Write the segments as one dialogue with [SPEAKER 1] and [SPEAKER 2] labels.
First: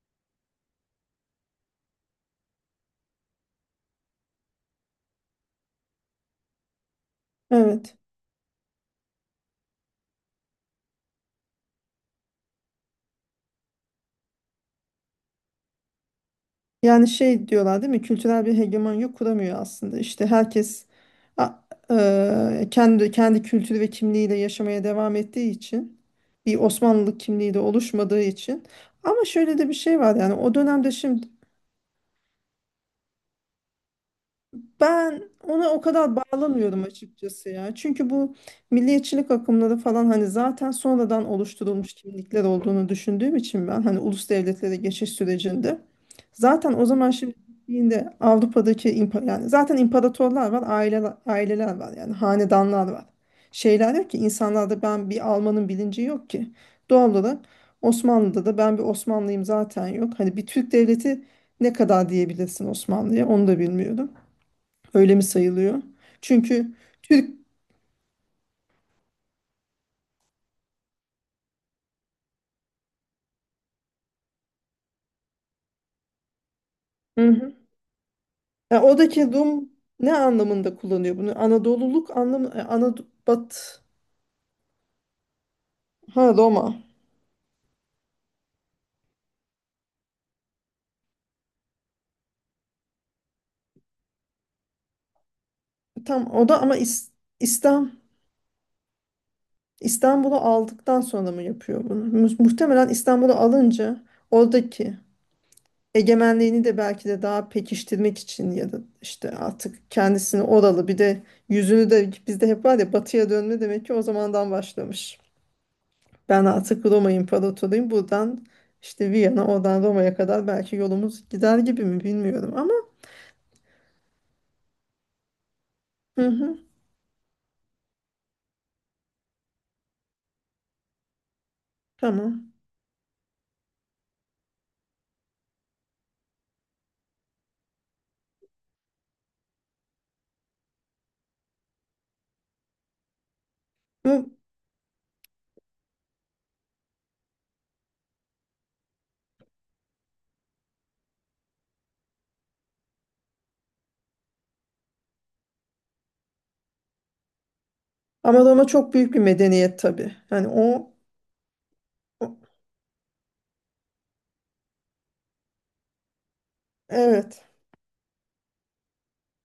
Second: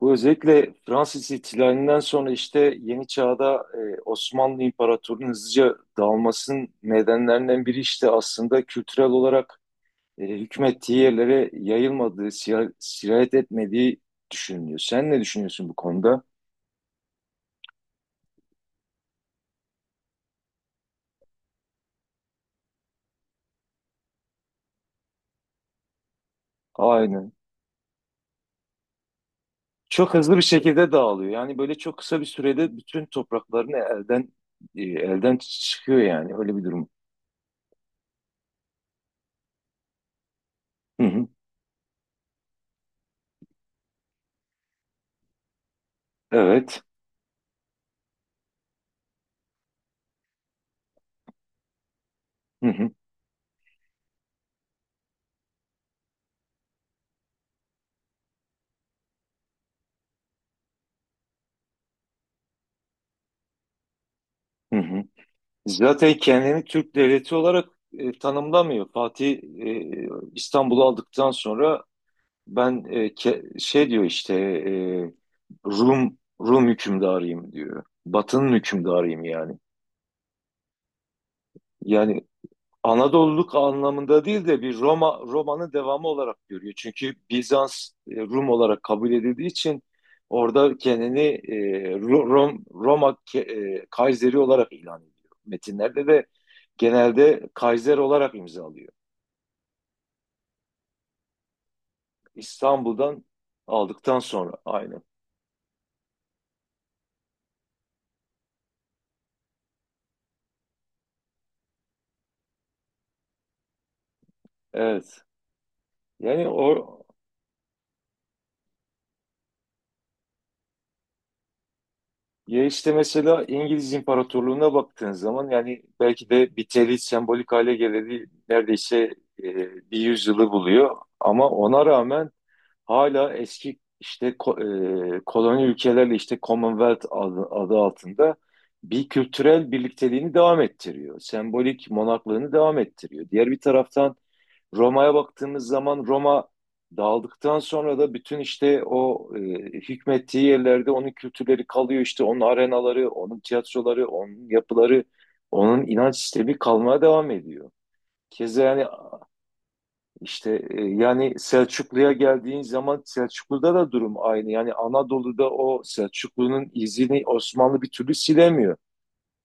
[SPEAKER 1] Bu özellikle Fransız ihtilalinden sonra işte yeni çağda Osmanlı İmparatorluğu'nun hızlıca dağılmasının nedenlerinden biri
[SPEAKER 2] Evet.
[SPEAKER 1] işte aslında kültürel olarak hükmettiği yerlere yayılmadığı, sirayet etmediği düşünülüyor. Sen ne düşünüyorsun bu konuda?
[SPEAKER 2] Yani şey diyorlar değil mi? Kültürel bir hegemonya kuramıyor aslında. İşte herkes a- kendi kültürü ve kimliğiyle yaşamaya devam ettiği için bir Osmanlılık
[SPEAKER 1] Aynen.
[SPEAKER 2] kimliği de oluşmadığı için. Ama şöyle de bir şey
[SPEAKER 1] Çok
[SPEAKER 2] var yani
[SPEAKER 1] hızlı bir
[SPEAKER 2] o dönemde
[SPEAKER 1] şekilde
[SPEAKER 2] şimdi.
[SPEAKER 1] dağılıyor. Yani böyle çok kısa bir sürede bütün topraklarını
[SPEAKER 2] Ben
[SPEAKER 1] elden
[SPEAKER 2] ona o
[SPEAKER 1] çıkıyor
[SPEAKER 2] kadar
[SPEAKER 1] yani öyle bir
[SPEAKER 2] bağlamıyorum
[SPEAKER 1] durum.
[SPEAKER 2] açıkçası ya. Çünkü bu milliyetçilik akımları falan hani zaten
[SPEAKER 1] Hı
[SPEAKER 2] sonradan
[SPEAKER 1] hı.
[SPEAKER 2] oluşturulmuş kimlikler olduğunu düşündüğüm için ben hani ulus devletlere geçiş sürecinde zaten
[SPEAKER 1] Evet.
[SPEAKER 2] o zaman şimdi gittiğinde Avrupa'daki yani zaten imparatorlar var, aileler, aileler var yani
[SPEAKER 1] Hı hı.
[SPEAKER 2] hanedanlar var. Şeyler yok ki insanlarda, ben bir Alman'ın bilinci yok ki. Doğal olarak Osmanlı'da da ben bir Osmanlıyım zaten yok. Hani bir Türk devleti ne kadar diyebilirsin Osmanlı'ya, onu da bilmiyorum.
[SPEAKER 1] Hı hı.
[SPEAKER 2] Öyle mi sayılıyor?
[SPEAKER 1] Zaten kendini
[SPEAKER 2] Çünkü
[SPEAKER 1] Türk
[SPEAKER 2] Türk.
[SPEAKER 1] devleti olarak tanımlamıyor. Fatih İstanbul'u aldıktan sonra ben şey diyor işte Rum
[SPEAKER 2] Hı
[SPEAKER 1] hükümdarıyım
[SPEAKER 2] hı.
[SPEAKER 1] diyor. Batı'nın
[SPEAKER 2] Yani
[SPEAKER 1] hükümdarıyım
[SPEAKER 2] oradaki
[SPEAKER 1] yani.
[SPEAKER 2] Rum ne anlamında kullanıyor bunu? Anadoluluk
[SPEAKER 1] Yani
[SPEAKER 2] anlamı
[SPEAKER 1] Anadolu'luk
[SPEAKER 2] Bat
[SPEAKER 1] anlamında değil de bir Roma'nın devamı
[SPEAKER 2] ha
[SPEAKER 1] olarak
[SPEAKER 2] Roma.
[SPEAKER 1] görüyor. Çünkü Bizans Rum olarak kabul edildiği için orada kendini e, Ro- Rom, Roma ke- e, Kayseri olarak ilan ediyor. Metinlerde
[SPEAKER 2] Tam
[SPEAKER 1] de
[SPEAKER 2] o da ama
[SPEAKER 1] genelde
[SPEAKER 2] İslam,
[SPEAKER 1] Kaiser olarak imzalıyor.
[SPEAKER 2] İstanbul'u aldıktan sonra mı yapıyor bunu? Muhtemelen
[SPEAKER 1] İstanbul'dan
[SPEAKER 2] İstanbul'u alınca
[SPEAKER 1] aldıktan sonra
[SPEAKER 2] oradaki
[SPEAKER 1] aynı.
[SPEAKER 2] egemenliğini de belki de daha pekiştirmek için, ya da işte artık kendisini oralı bir de yüzünü de, bizde hep var ya batıya dönme, demek ki o zamandan başlamış.
[SPEAKER 1] Evet.
[SPEAKER 2] Ben
[SPEAKER 1] Yani o
[SPEAKER 2] artık Roma İmparatoruyum. Buradan işte Viyana, oradan Roma'ya kadar belki yolumuz gider gibi mi bilmiyorum
[SPEAKER 1] Ya
[SPEAKER 2] ama.
[SPEAKER 1] işte mesela İngiliz İmparatorluğu'na baktığın zaman yani
[SPEAKER 2] Hı
[SPEAKER 1] belki de bir
[SPEAKER 2] hı,
[SPEAKER 1] biteli sembolik hale geleli neredeyse e, bir yüzyılı buluyor. Ama ona rağmen
[SPEAKER 2] tamam.
[SPEAKER 1] hala eski işte koloni ülkelerle işte Commonwealth adı altında bir kültürel birlikteliğini devam ettiriyor. Sembolik monaklığını devam ettiriyor. Diğer bir taraftan
[SPEAKER 2] Bu,
[SPEAKER 1] Roma'ya baktığımız zaman Roma dağıldıktan sonra da bütün işte o hükmettiği yerlerde onun kültürleri kalıyor, işte onun arenaları, onun tiyatroları, onun yapıları, onun inanç sistemi kalmaya devam ediyor.
[SPEAKER 2] ama
[SPEAKER 1] Keza
[SPEAKER 2] Roma
[SPEAKER 1] yani
[SPEAKER 2] çok büyük bir medeniyet tabii. Yani
[SPEAKER 1] işte yani Selçuklu'ya
[SPEAKER 2] o-
[SPEAKER 1] geldiğin zaman Selçuklu'da da durum aynı. Yani Anadolu'da o Selçuklu'nun izini
[SPEAKER 2] evet,
[SPEAKER 1] Osmanlı bir türlü silemiyor.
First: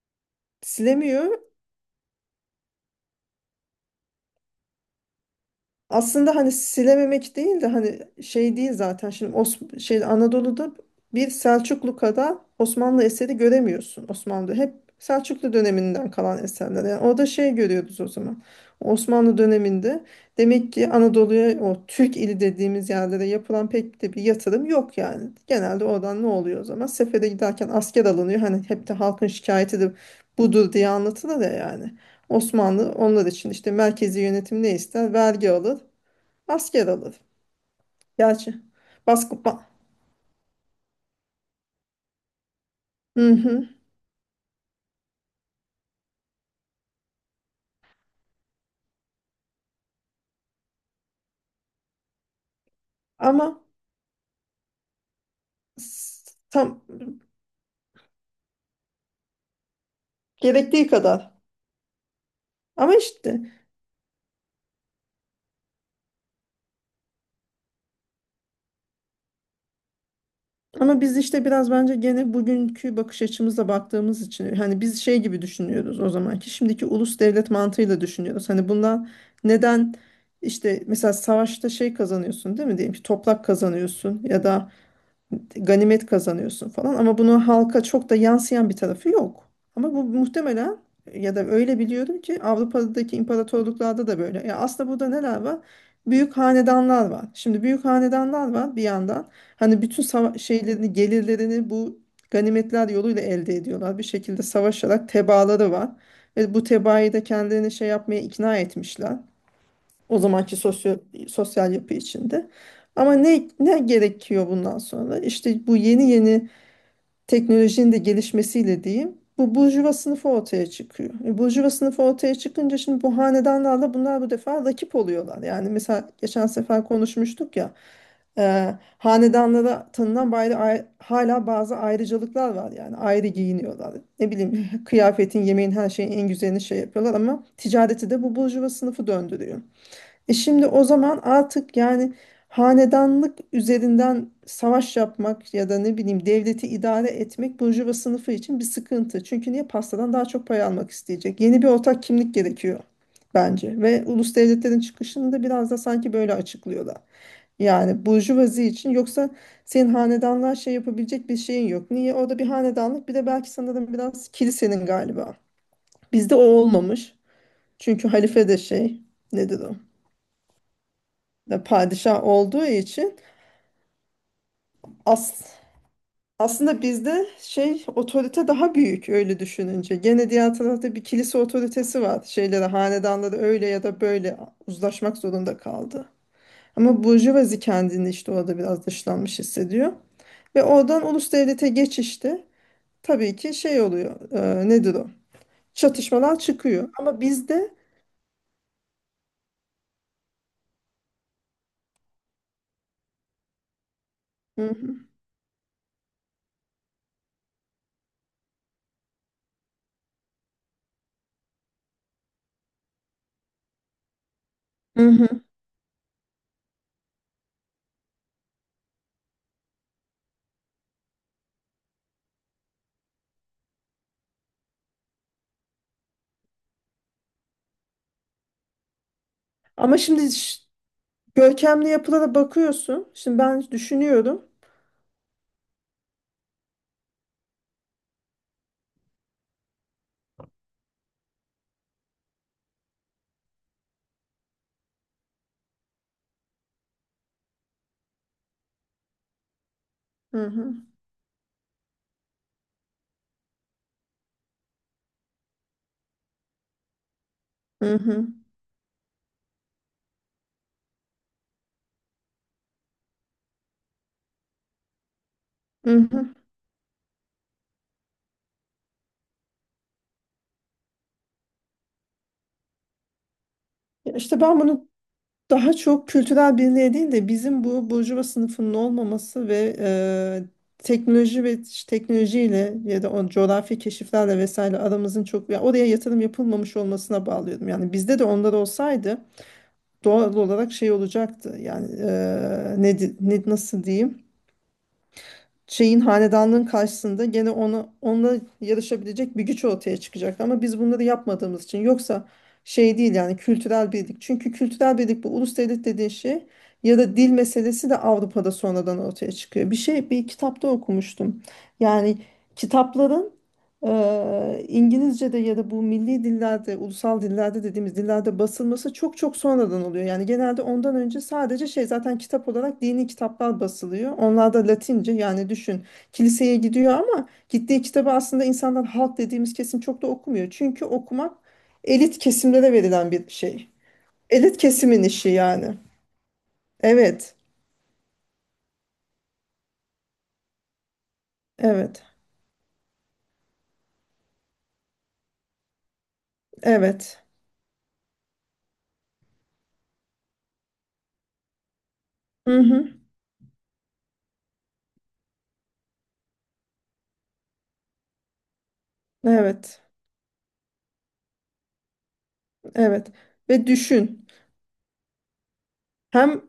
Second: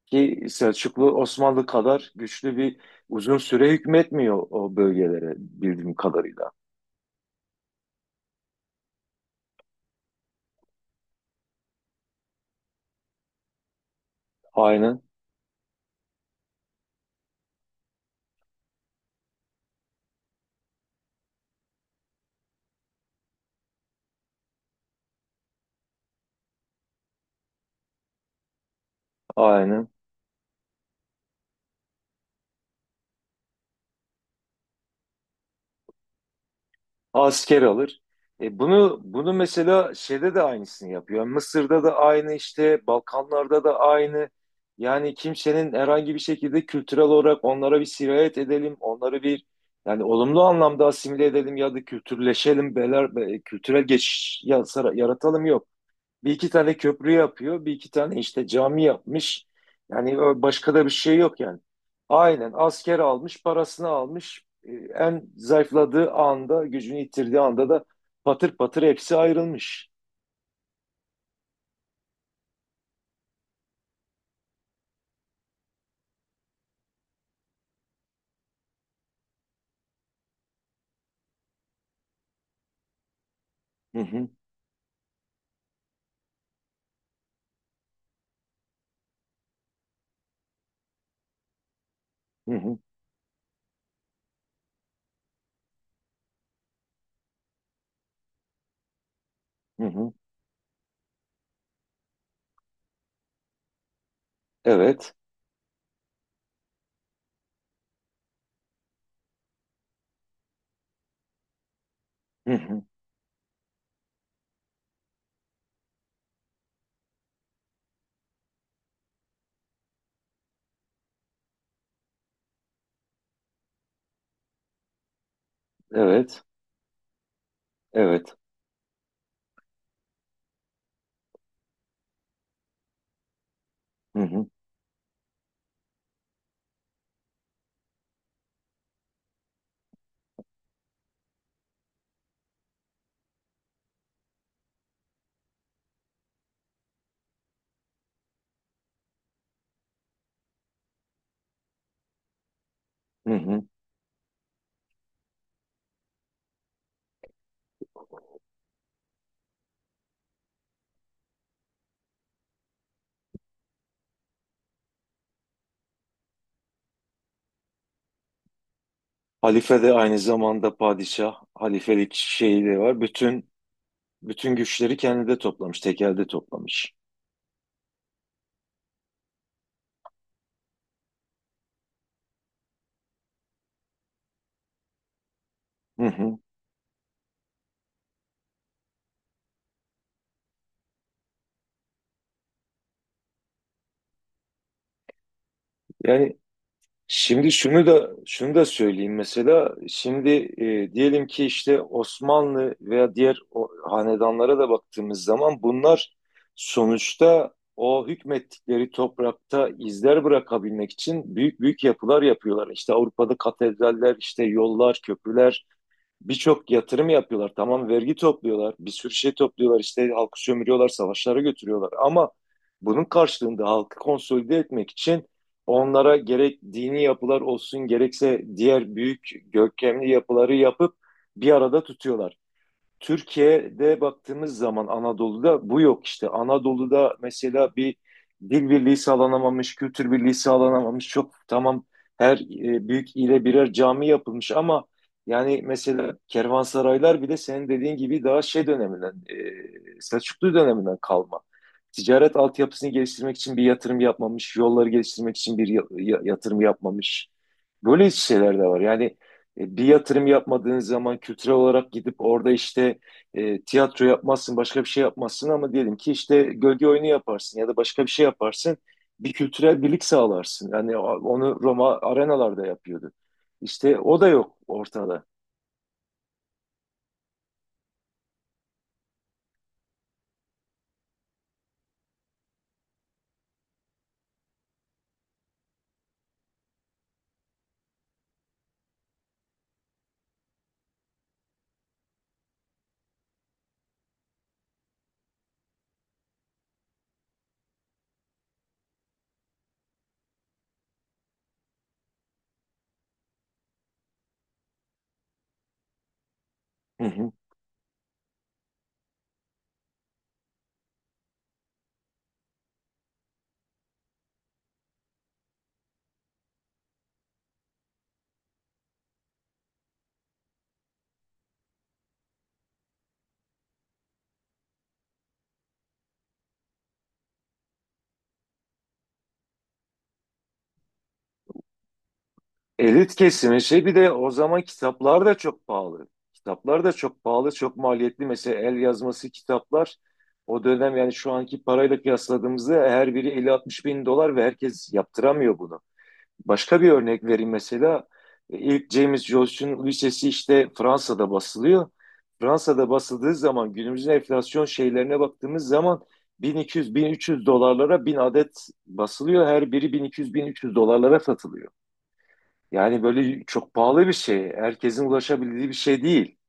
[SPEAKER 1] Ki Selçuklu
[SPEAKER 2] silemiyor.
[SPEAKER 1] Osmanlı kadar güçlü bir uzun süre hükmetmiyor o bölgelere bildiğim
[SPEAKER 2] Aslında
[SPEAKER 1] kadarıyla.
[SPEAKER 2] hani silememek değil de, hani şey değil zaten şimdi şey, Anadolu'da bir Selçuklu kadar Osmanlı eseri göremiyorsun, Osmanlı hep
[SPEAKER 1] Aynen,
[SPEAKER 2] Selçuklu döneminden kalan eserler, yani orada şey görüyoruz o zaman, Osmanlı döneminde demek ki Anadolu'ya o Türk ili dediğimiz yerlere yapılan pek de bir yatırım yok, yani genelde oradan ne oluyor o zaman, sefere giderken asker alınıyor, hani hep de halkın şikayeti
[SPEAKER 1] aynen.
[SPEAKER 2] de budur diye anlatılır ya, yani Osmanlı onlar için işte merkezi yönetim, ne ister vergi alır. Maskeralı.
[SPEAKER 1] Asker alır.
[SPEAKER 2] Gerçi.
[SPEAKER 1] E bunu
[SPEAKER 2] Basketbol.
[SPEAKER 1] mesela şeyde de aynısını yapıyor. Mısır'da da aynı işte,
[SPEAKER 2] Hı
[SPEAKER 1] Balkanlarda
[SPEAKER 2] hı.
[SPEAKER 1] da aynı. Yani kimsenin herhangi bir şekilde kültürel olarak onlara bir sirayet edelim, onları bir yani olumlu anlamda asimile edelim ya da kültürleşelim,
[SPEAKER 2] Ama
[SPEAKER 1] kültürel geçiş yaratalım yok. Bir iki
[SPEAKER 2] tam
[SPEAKER 1] tane köprü yapıyor, bir iki tane işte cami yapmış. Yani başka da
[SPEAKER 2] gerektiği
[SPEAKER 1] bir şey
[SPEAKER 2] kadar.
[SPEAKER 1] yok yani. Aynen
[SPEAKER 2] Ama
[SPEAKER 1] asker
[SPEAKER 2] işte,
[SPEAKER 1] almış, parasını almış. En zayıfladığı anda, gücünü yitirdiği anda da patır patır hepsi ayrılmış.
[SPEAKER 2] ama biz işte biraz bence gene bugünkü bakış açımızla baktığımız için hani biz şey gibi düşünüyoruz, o zamanki, şimdiki ulus devlet mantığıyla düşünüyoruz. Hani bundan neden işte mesela savaşta şey kazanıyorsun değil mi, diyelim ki toprak
[SPEAKER 1] Hı
[SPEAKER 2] kazanıyorsun
[SPEAKER 1] hı,
[SPEAKER 2] ya da ganimet kazanıyorsun falan, ama bunu halka çok da yansıyan bir tarafı yok. Ama bu muhtemelen, ya da öyle biliyorum ki,
[SPEAKER 1] hı hı,
[SPEAKER 2] Avrupa'daki imparatorluklarda da böyle. Ya aslında burada neler var? Büyük hanedanlar var. Şimdi büyük hanedanlar var bir yandan. Hani
[SPEAKER 1] hı
[SPEAKER 2] bütün
[SPEAKER 1] hı.
[SPEAKER 2] şeylerini, gelirlerini bu ganimetler yoluyla elde ediyorlar. Bir şekilde savaşarak
[SPEAKER 1] Evet,
[SPEAKER 2] tebaaları var. Ve bu tebaayı da kendilerini şey yapmaya ikna etmişler. O zamanki sosyal yapı içinde.
[SPEAKER 1] hı hı,
[SPEAKER 2] Ama ne gerekiyor bundan sonra? İşte bu yeni yeni teknolojinin de gelişmesiyle diyeyim, bu burjuva sınıfı ortaya çıkıyor. E, burjuva sınıfı ortaya çıkınca şimdi bu hanedanlarla bunlar bu defa rakip oluyorlar. Yani mesela
[SPEAKER 1] evet,
[SPEAKER 2] geçen sefer konuşmuştuk ya.
[SPEAKER 1] evet.
[SPEAKER 2] E, hanedanlara tanınan hala bazı ayrıcalıklar var, yani ayrı giyiniyorlar.
[SPEAKER 1] Hı
[SPEAKER 2] Ne
[SPEAKER 1] hı,
[SPEAKER 2] bileyim kıyafetin, yemeğin, her şeyin en güzelini şey yapıyorlar, ama ticareti de bu burjuva sınıfı döndürüyor. E şimdi o zaman artık yani hanedanlık üzerinden savaş yapmak ya da ne bileyim devleti idare etmek burjuva sınıfı için bir sıkıntı. Çünkü niye pastadan daha çok pay almak isteyecek? Yeni bir ortak kimlik gerekiyor
[SPEAKER 1] hı hı.
[SPEAKER 2] bence, ve ulus devletlerin çıkışını da biraz da sanki böyle açıklıyorlar. Yani burjuvazi için yoksa senin hanedanlığa şey yapabilecek bir şeyin yok. Niye? Orada bir hanedanlık, bir de belki, sanırım biraz kilisenin galiba. Bizde o olmamış. Çünkü halife de şey, nedir o?
[SPEAKER 1] Halife de aynı zamanda padişah,
[SPEAKER 2] Da
[SPEAKER 1] halifelik
[SPEAKER 2] padişah
[SPEAKER 1] şeyi
[SPEAKER 2] olduğu
[SPEAKER 1] de var.
[SPEAKER 2] için
[SPEAKER 1] Bütün güçleri kendinde
[SPEAKER 2] as
[SPEAKER 1] toplamış, tekelde
[SPEAKER 2] aslında
[SPEAKER 1] toplamış.
[SPEAKER 2] bizde şey otorite daha büyük öyle düşününce. Gene diğer tarafta bir kilise otoritesi var. Şeyleri, hanedanları öyle ya da böyle uzlaşmak zorunda
[SPEAKER 1] Hı
[SPEAKER 2] kaldı.
[SPEAKER 1] hı.
[SPEAKER 2] Ama burjuvazi kendini işte orada biraz dışlanmış hissediyor. Ve oradan ulus devlete geçişte tabii ki şey oluyor, nedir o?
[SPEAKER 1] Yani,
[SPEAKER 2] Çatışmalar çıkıyor. Ama
[SPEAKER 1] şimdi
[SPEAKER 2] bizde.
[SPEAKER 1] şunu da şunu da söyleyeyim mesela şimdi diyelim ki işte Osmanlı veya diğer o, hanedanlara
[SPEAKER 2] Hı
[SPEAKER 1] da
[SPEAKER 2] hı.
[SPEAKER 1] baktığımız zaman bunlar sonuçta o hükmettikleri toprakta izler bırakabilmek için büyük büyük yapılar yapıyorlar. İşte Avrupa'da katedraller, işte yollar,
[SPEAKER 2] Hı hı.
[SPEAKER 1] köprüler, birçok yatırım yapıyorlar. Tamam, vergi topluyorlar, bir sürü şey topluyorlar, işte halkı sömürüyorlar, savaşlara götürüyorlar. Ama bunun karşılığında halkı konsolide etmek için onlara gerek dini yapılar olsun, gerekse diğer büyük
[SPEAKER 2] Ama
[SPEAKER 1] görkemli
[SPEAKER 2] şimdi
[SPEAKER 1] yapıları yapıp bir arada
[SPEAKER 2] görkemli yapılara
[SPEAKER 1] tutuyorlar.
[SPEAKER 2] bakıyorsun. Şimdi ben
[SPEAKER 1] Türkiye'de
[SPEAKER 2] düşünüyorum.
[SPEAKER 1] baktığımız zaman Anadolu'da bu yok işte. Anadolu'da mesela bir dil birliği sağlanamamış, kültür birliği sağlanamamış. Çok tamam, her büyük ile birer cami yapılmış ama yani mesela kervansaraylar bile senin dediğin gibi daha şey döneminden,
[SPEAKER 2] Hı
[SPEAKER 1] Selçuklu
[SPEAKER 2] hı.
[SPEAKER 1] döneminden kalma. Ticaret altyapısını geliştirmek için bir yatırım yapmamış, yolları geliştirmek için bir yatırım yapmamış.
[SPEAKER 2] Hı
[SPEAKER 1] Böyle
[SPEAKER 2] hı.
[SPEAKER 1] şeyler de var. Yani bir yatırım yapmadığınız zaman kültürel olarak gidip orada işte tiyatro yapmazsın, başka bir şey yapmazsın ama
[SPEAKER 2] Hı
[SPEAKER 1] diyelim ki
[SPEAKER 2] hı.
[SPEAKER 1] işte gölge oyunu yaparsın ya da başka bir şey yaparsın. Bir kültürel birlik sağlarsın. Yani onu Roma arenalarda yapıyordu. İşte
[SPEAKER 2] Ya
[SPEAKER 1] o da
[SPEAKER 2] İşte
[SPEAKER 1] yok
[SPEAKER 2] ben bunu
[SPEAKER 1] ortada.
[SPEAKER 2] daha çok kültürel birliğe değil de, bizim bu burjuva sınıfının olmaması ve teknoloji ve teknolojiyle ya da o coğrafi keşiflerle vesaire aramızın çok, ya oraya yatırım yapılmamış olmasına bağlıyordum. Yani bizde de onlar olsaydı doğal olarak şey olacaktı. Yani ne nasıl diyeyim? Şeyin, hanedanlığın karşısında gene ona, onunla yarışabilecek bir güç ortaya çıkacak. Ama biz bunları yapmadığımız için, yoksa şey değil yani kültürel birlik. Çünkü kültürel birlik bu ulus devlet dediğin şey, ya
[SPEAKER 1] Hı
[SPEAKER 2] da dil
[SPEAKER 1] hı.
[SPEAKER 2] meselesi de Avrupa'da sonradan ortaya çıkıyor. Bir şey bir kitapta okumuştum. Yani kitapların İngilizce'de ya da bu milli dillerde, ulusal dillerde dediğimiz dillerde basılması çok çok sonradan oluyor. Yani genelde ondan önce sadece şey, zaten kitap olarak dini kitaplar basılıyor. Onlar da Latince, yani düşün, kiliseye gidiyor ama gittiği kitabı aslında insanlar, halk dediğimiz kesim çok da okumuyor. Çünkü okumak elit kesimlere verilen
[SPEAKER 1] Elit
[SPEAKER 2] bir
[SPEAKER 1] kesimi
[SPEAKER 2] şey.
[SPEAKER 1] şey bir de o
[SPEAKER 2] Elit
[SPEAKER 1] zaman
[SPEAKER 2] kesimin
[SPEAKER 1] kitaplar
[SPEAKER 2] işi
[SPEAKER 1] da
[SPEAKER 2] yani.
[SPEAKER 1] çok pahalı. Kitaplar da çok
[SPEAKER 2] Evet,
[SPEAKER 1] pahalı, çok maliyetli. Mesela el yazması kitaplar o dönem yani şu anki parayla
[SPEAKER 2] evet,
[SPEAKER 1] kıyasladığımızda her biri 50-60 bin dolar ve herkes yaptıramıyor bunu. Başka bir örnek
[SPEAKER 2] evet.
[SPEAKER 1] vereyim mesela. İlk James Joyce'un Lisesi işte Fransa'da basılıyor.
[SPEAKER 2] Hı hı,
[SPEAKER 1] Fransa'da basıldığı zaman günümüzün enflasyon şeylerine baktığımız zaman 1200-1300 dolarlara 1000 adet basılıyor. Her
[SPEAKER 2] evet,
[SPEAKER 1] biri 1200-1300 dolarlara satılıyor. Yani
[SPEAKER 2] evet.
[SPEAKER 1] böyle
[SPEAKER 2] Ve
[SPEAKER 1] çok pahalı bir
[SPEAKER 2] düşün.
[SPEAKER 1] şey. Herkesin ulaşabildiği bir şey değil.
[SPEAKER 2] Hem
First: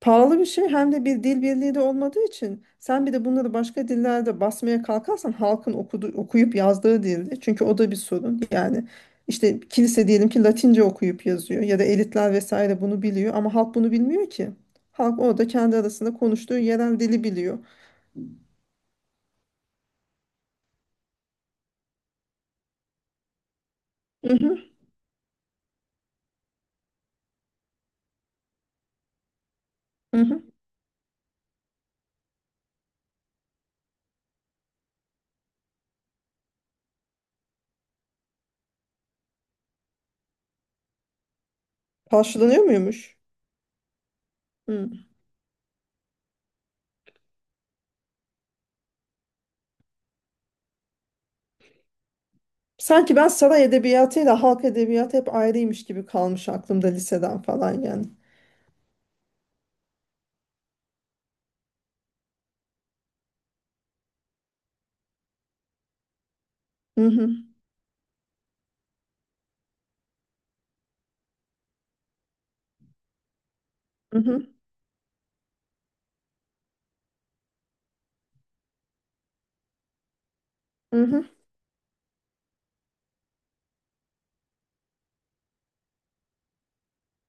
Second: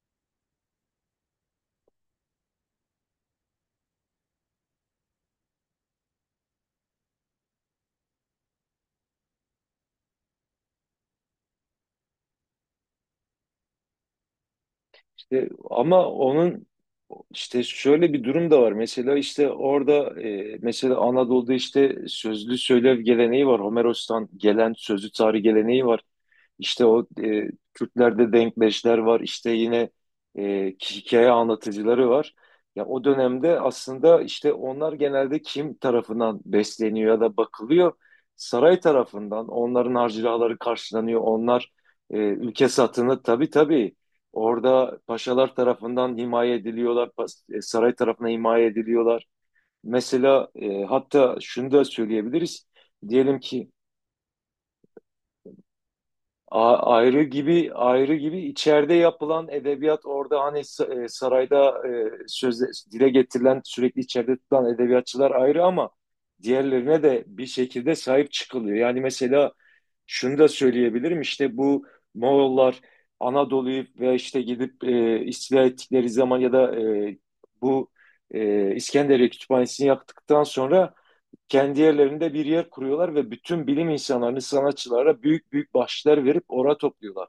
[SPEAKER 2] pahalı bir şey, hem de bir dil birliği de olmadığı için, sen bir de bunları başka dillerde basmaya kalkarsan, halkın okuyup yazdığı dilde, çünkü o da bir sorun yani. İşte kilise diyelim ki Latince okuyup yazıyor ya da elitler vesaire bunu biliyor ama halk bunu bilmiyor ki, halk orada
[SPEAKER 1] İşte
[SPEAKER 2] kendi
[SPEAKER 1] ama
[SPEAKER 2] arasında konuştuğu
[SPEAKER 1] onun
[SPEAKER 2] yerel dili biliyor.
[SPEAKER 1] işte şöyle bir durum da var. Mesela işte orada mesela Anadolu'da işte sözlü söylev geleneği var. Homeros'tan
[SPEAKER 2] Hı hı,
[SPEAKER 1] gelen sözlü tarih geleneği var. İşte o, Kürtlerde denkleşler var. İşte yine
[SPEAKER 2] hı hı.
[SPEAKER 1] hikaye anlatıcıları var. Ya o dönemde aslında işte onlar genelde kim tarafından besleniyor ya da bakılıyor? Saray tarafından. Onların harcırahları karşılanıyor. Onlar
[SPEAKER 2] Karşılanıyor
[SPEAKER 1] ülke
[SPEAKER 2] muymuş?
[SPEAKER 1] satını tabii, tabii,
[SPEAKER 2] Hı.
[SPEAKER 1] orada paşalar tarafından himaye ediliyorlar. Saray tarafına himaye ediliyorlar. Mesela hatta şunu da söyleyebiliriz.
[SPEAKER 2] Sanki ben
[SPEAKER 1] Diyelim
[SPEAKER 2] saray
[SPEAKER 1] ki
[SPEAKER 2] edebiyatıyla halk edebiyatı hep ayrıymış gibi kalmış aklımda,
[SPEAKER 1] Ayrı
[SPEAKER 2] liseden
[SPEAKER 1] gibi,
[SPEAKER 2] falan yani.
[SPEAKER 1] ayrı gibi içeride yapılan edebiyat orada hani sarayda sözde dile getirilen sürekli içeride tutulan edebiyatçılar ayrı ama diğerlerine
[SPEAKER 2] Hı
[SPEAKER 1] de
[SPEAKER 2] hı,
[SPEAKER 1] bir şekilde sahip çıkılıyor. Yani mesela şunu da söyleyebilirim işte bu Moğollar Anadolu'yu ve
[SPEAKER 2] hı
[SPEAKER 1] işte
[SPEAKER 2] hı,
[SPEAKER 1] gidip istila ettikleri zaman ya da bu İskenderiye Kütüphanesi'ni yaktıktan sonra
[SPEAKER 2] hı hı.
[SPEAKER 1] kendi yerlerinde bir yer kuruyorlar ve bütün bilim insanlarını, sanatçılara büyük büyük bahşişler verip oraya topluyorlar.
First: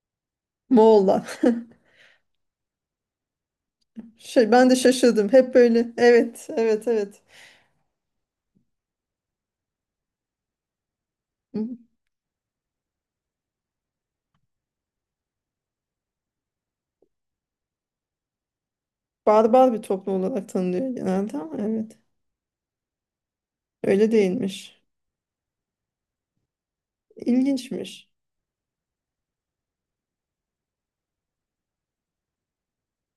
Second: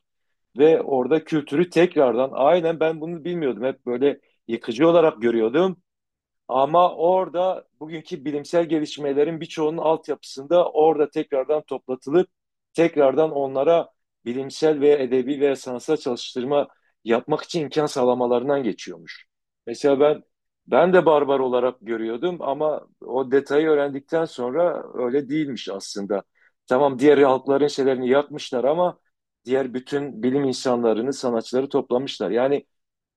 [SPEAKER 1] Ve orada
[SPEAKER 2] Moğollar.
[SPEAKER 1] kültürü tekrardan, aynen, ben bunu bilmiyordum, hep böyle
[SPEAKER 2] Şey, ben de
[SPEAKER 1] yıkıcı olarak
[SPEAKER 2] şaşırdım. Hep
[SPEAKER 1] görüyordum.
[SPEAKER 2] böyle. Evet, evet,
[SPEAKER 1] Ama
[SPEAKER 2] evet.
[SPEAKER 1] orada bugünkü bilimsel gelişmelerin birçoğunun altyapısında orada tekrardan toplatılıp tekrardan onlara bilimsel veya edebi veya sanatsal çalıştırma yapmak için imkan sağlamalarından geçiyormuş.
[SPEAKER 2] Barbar bir
[SPEAKER 1] Mesela
[SPEAKER 2] toplum
[SPEAKER 1] ben
[SPEAKER 2] olarak
[SPEAKER 1] ben
[SPEAKER 2] tanınıyor
[SPEAKER 1] de
[SPEAKER 2] genelde
[SPEAKER 1] barbar
[SPEAKER 2] ama,
[SPEAKER 1] olarak
[SPEAKER 2] evet.
[SPEAKER 1] görüyordum ama o detayı
[SPEAKER 2] Öyle
[SPEAKER 1] öğrendikten
[SPEAKER 2] değilmiş.
[SPEAKER 1] sonra öyle değilmiş aslında. Tamam, diğer halkların şeylerini
[SPEAKER 2] İlginçmiş.
[SPEAKER 1] yakmışlar ama diğer bütün bilim insanlarını, sanatçıları toplamışlar. Yani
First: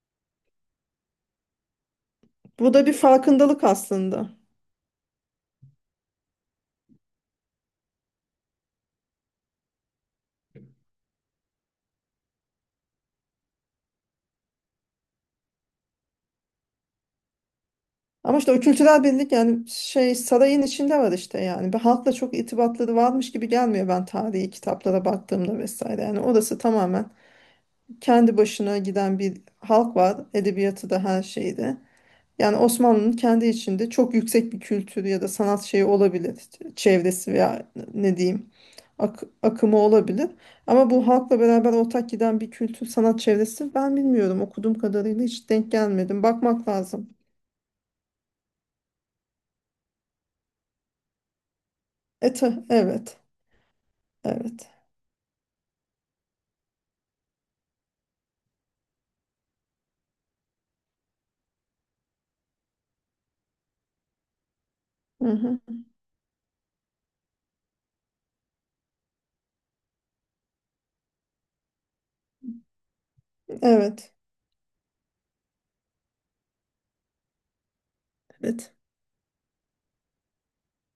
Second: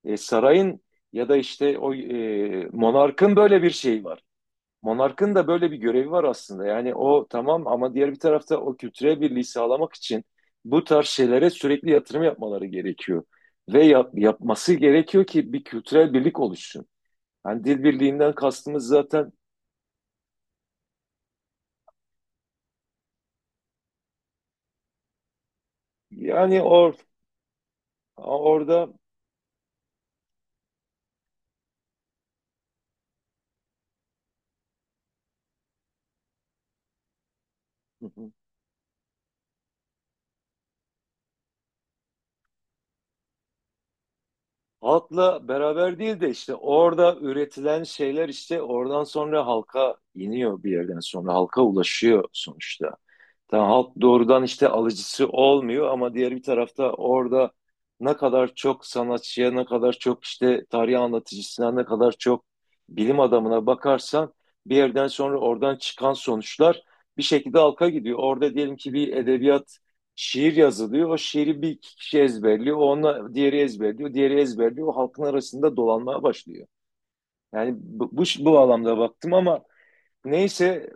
[SPEAKER 1] sarayın ya da işte o,
[SPEAKER 2] Bu da bir
[SPEAKER 1] monarkın böyle
[SPEAKER 2] farkındalık
[SPEAKER 1] bir şeyi var.
[SPEAKER 2] aslında.
[SPEAKER 1] Monarkın da böyle bir görevi var aslında. Yani o tamam ama diğer bir tarafta o kültürel birliği sağlamak için bu tarz şeylere sürekli yatırım yapmaları gerekiyor. Ve yapması gerekiyor ki bir kültürel birlik oluşsun. Yani dil birliğinden
[SPEAKER 2] Ama işte o
[SPEAKER 1] kastımız
[SPEAKER 2] kültürel
[SPEAKER 1] zaten
[SPEAKER 2] birlik yani şey sarayın içinde var işte yani. Bir halkla çok irtibatları varmış gibi gelmiyor ben tarihi kitaplara baktığımda vesaire. Yani
[SPEAKER 1] yani,
[SPEAKER 2] orası tamamen kendi başına
[SPEAKER 1] orada
[SPEAKER 2] giden bir halk var. Edebiyatı da, her şeyde. Yani Osmanlı'nın kendi içinde çok yüksek bir kültürü ya da sanat şeyi olabilir. Çevresi veya ne diyeyim akımı olabilir. Ama bu halkla beraber ortak giden bir kültür sanat çevresi ben bilmiyorum. Okuduğum kadarıyla
[SPEAKER 1] halkla
[SPEAKER 2] hiç denk
[SPEAKER 1] beraber değil
[SPEAKER 2] gelmedim.
[SPEAKER 1] de işte
[SPEAKER 2] Bakmak lazım.
[SPEAKER 1] orada üretilen şeyler işte oradan sonra halka iniyor, bir yerden sonra halka ulaşıyor
[SPEAKER 2] Ete,
[SPEAKER 1] sonuçta.
[SPEAKER 2] evet.
[SPEAKER 1] Tamam, halk doğrudan işte
[SPEAKER 2] Evet.
[SPEAKER 1] alıcısı olmuyor ama diğer bir tarafta orada ne kadar çok sanatçıya, ne kadar çok işte tarih anlatıcısına, ne kadar çok bilim adamına bakarsan bir yerden
[SPEAKER 2] Hı
[SPEAKER 1] sonra
[SPEAKER 2] hı.
[SPEAKER 1] oradan çıkan sonuçlar bir şekilde halka gidiyor. Orada diyelim ki bir edebiyat şiir yazılıyor. O şiiri bir iki kişi ezberliyor. Ona diğeri
[SPEAKER 2] Evet.
[SPEAKER 1] ezberliyor. Diğeri ezberliyor. O halkın arasında dolanmaya başlıyor. Yani bu
[SPEAKER 2] Evet.
[SPEAKER 1] anlamda baktım ama neyse,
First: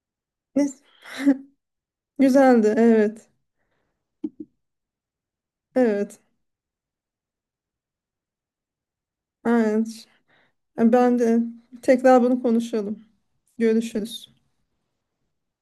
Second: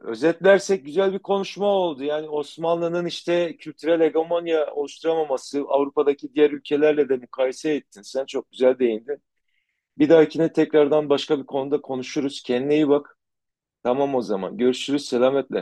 [SPEAKER 2] Ne-
[SPEAKER 1] özetlersek güzel bir konuşma oldu. Yani
[SPEAKER 2] Güzeldi.
[SPEAKER 1] Osmanlı'nın
[SPEAKER 2] Evet.
[SPEAKER 1] işte kültürel hegemonya oluşturamaması
[SPEAKER 2] Evet.
[SPEAKER 1] Avrupa'daki diğer ülkelerle de mukayese ettin. Sen çok güzel değindin.
[SPEAKER 2] Aynen.
[SPEAKER 1] Bir dahakine tekrardan
[SPEAKER 2] Ben
[SPEAKER 1] başka
[SPEAKER 2] de
[SPEAKER 1] bir konuda
[SPEAKER 2] tekrar
[SPEAKER 1] konuşuruz.
[SPEAKER 2] bunu
[SPEAKER 1] Kendine iyi
[SPEAKER 2] konuşalım.
[SPEAKER 1] bak. Tamam o
[SPEAKER 2] Görüşürüz.
[SPEAKER 1] zaman. Görüşürüz. Selametle.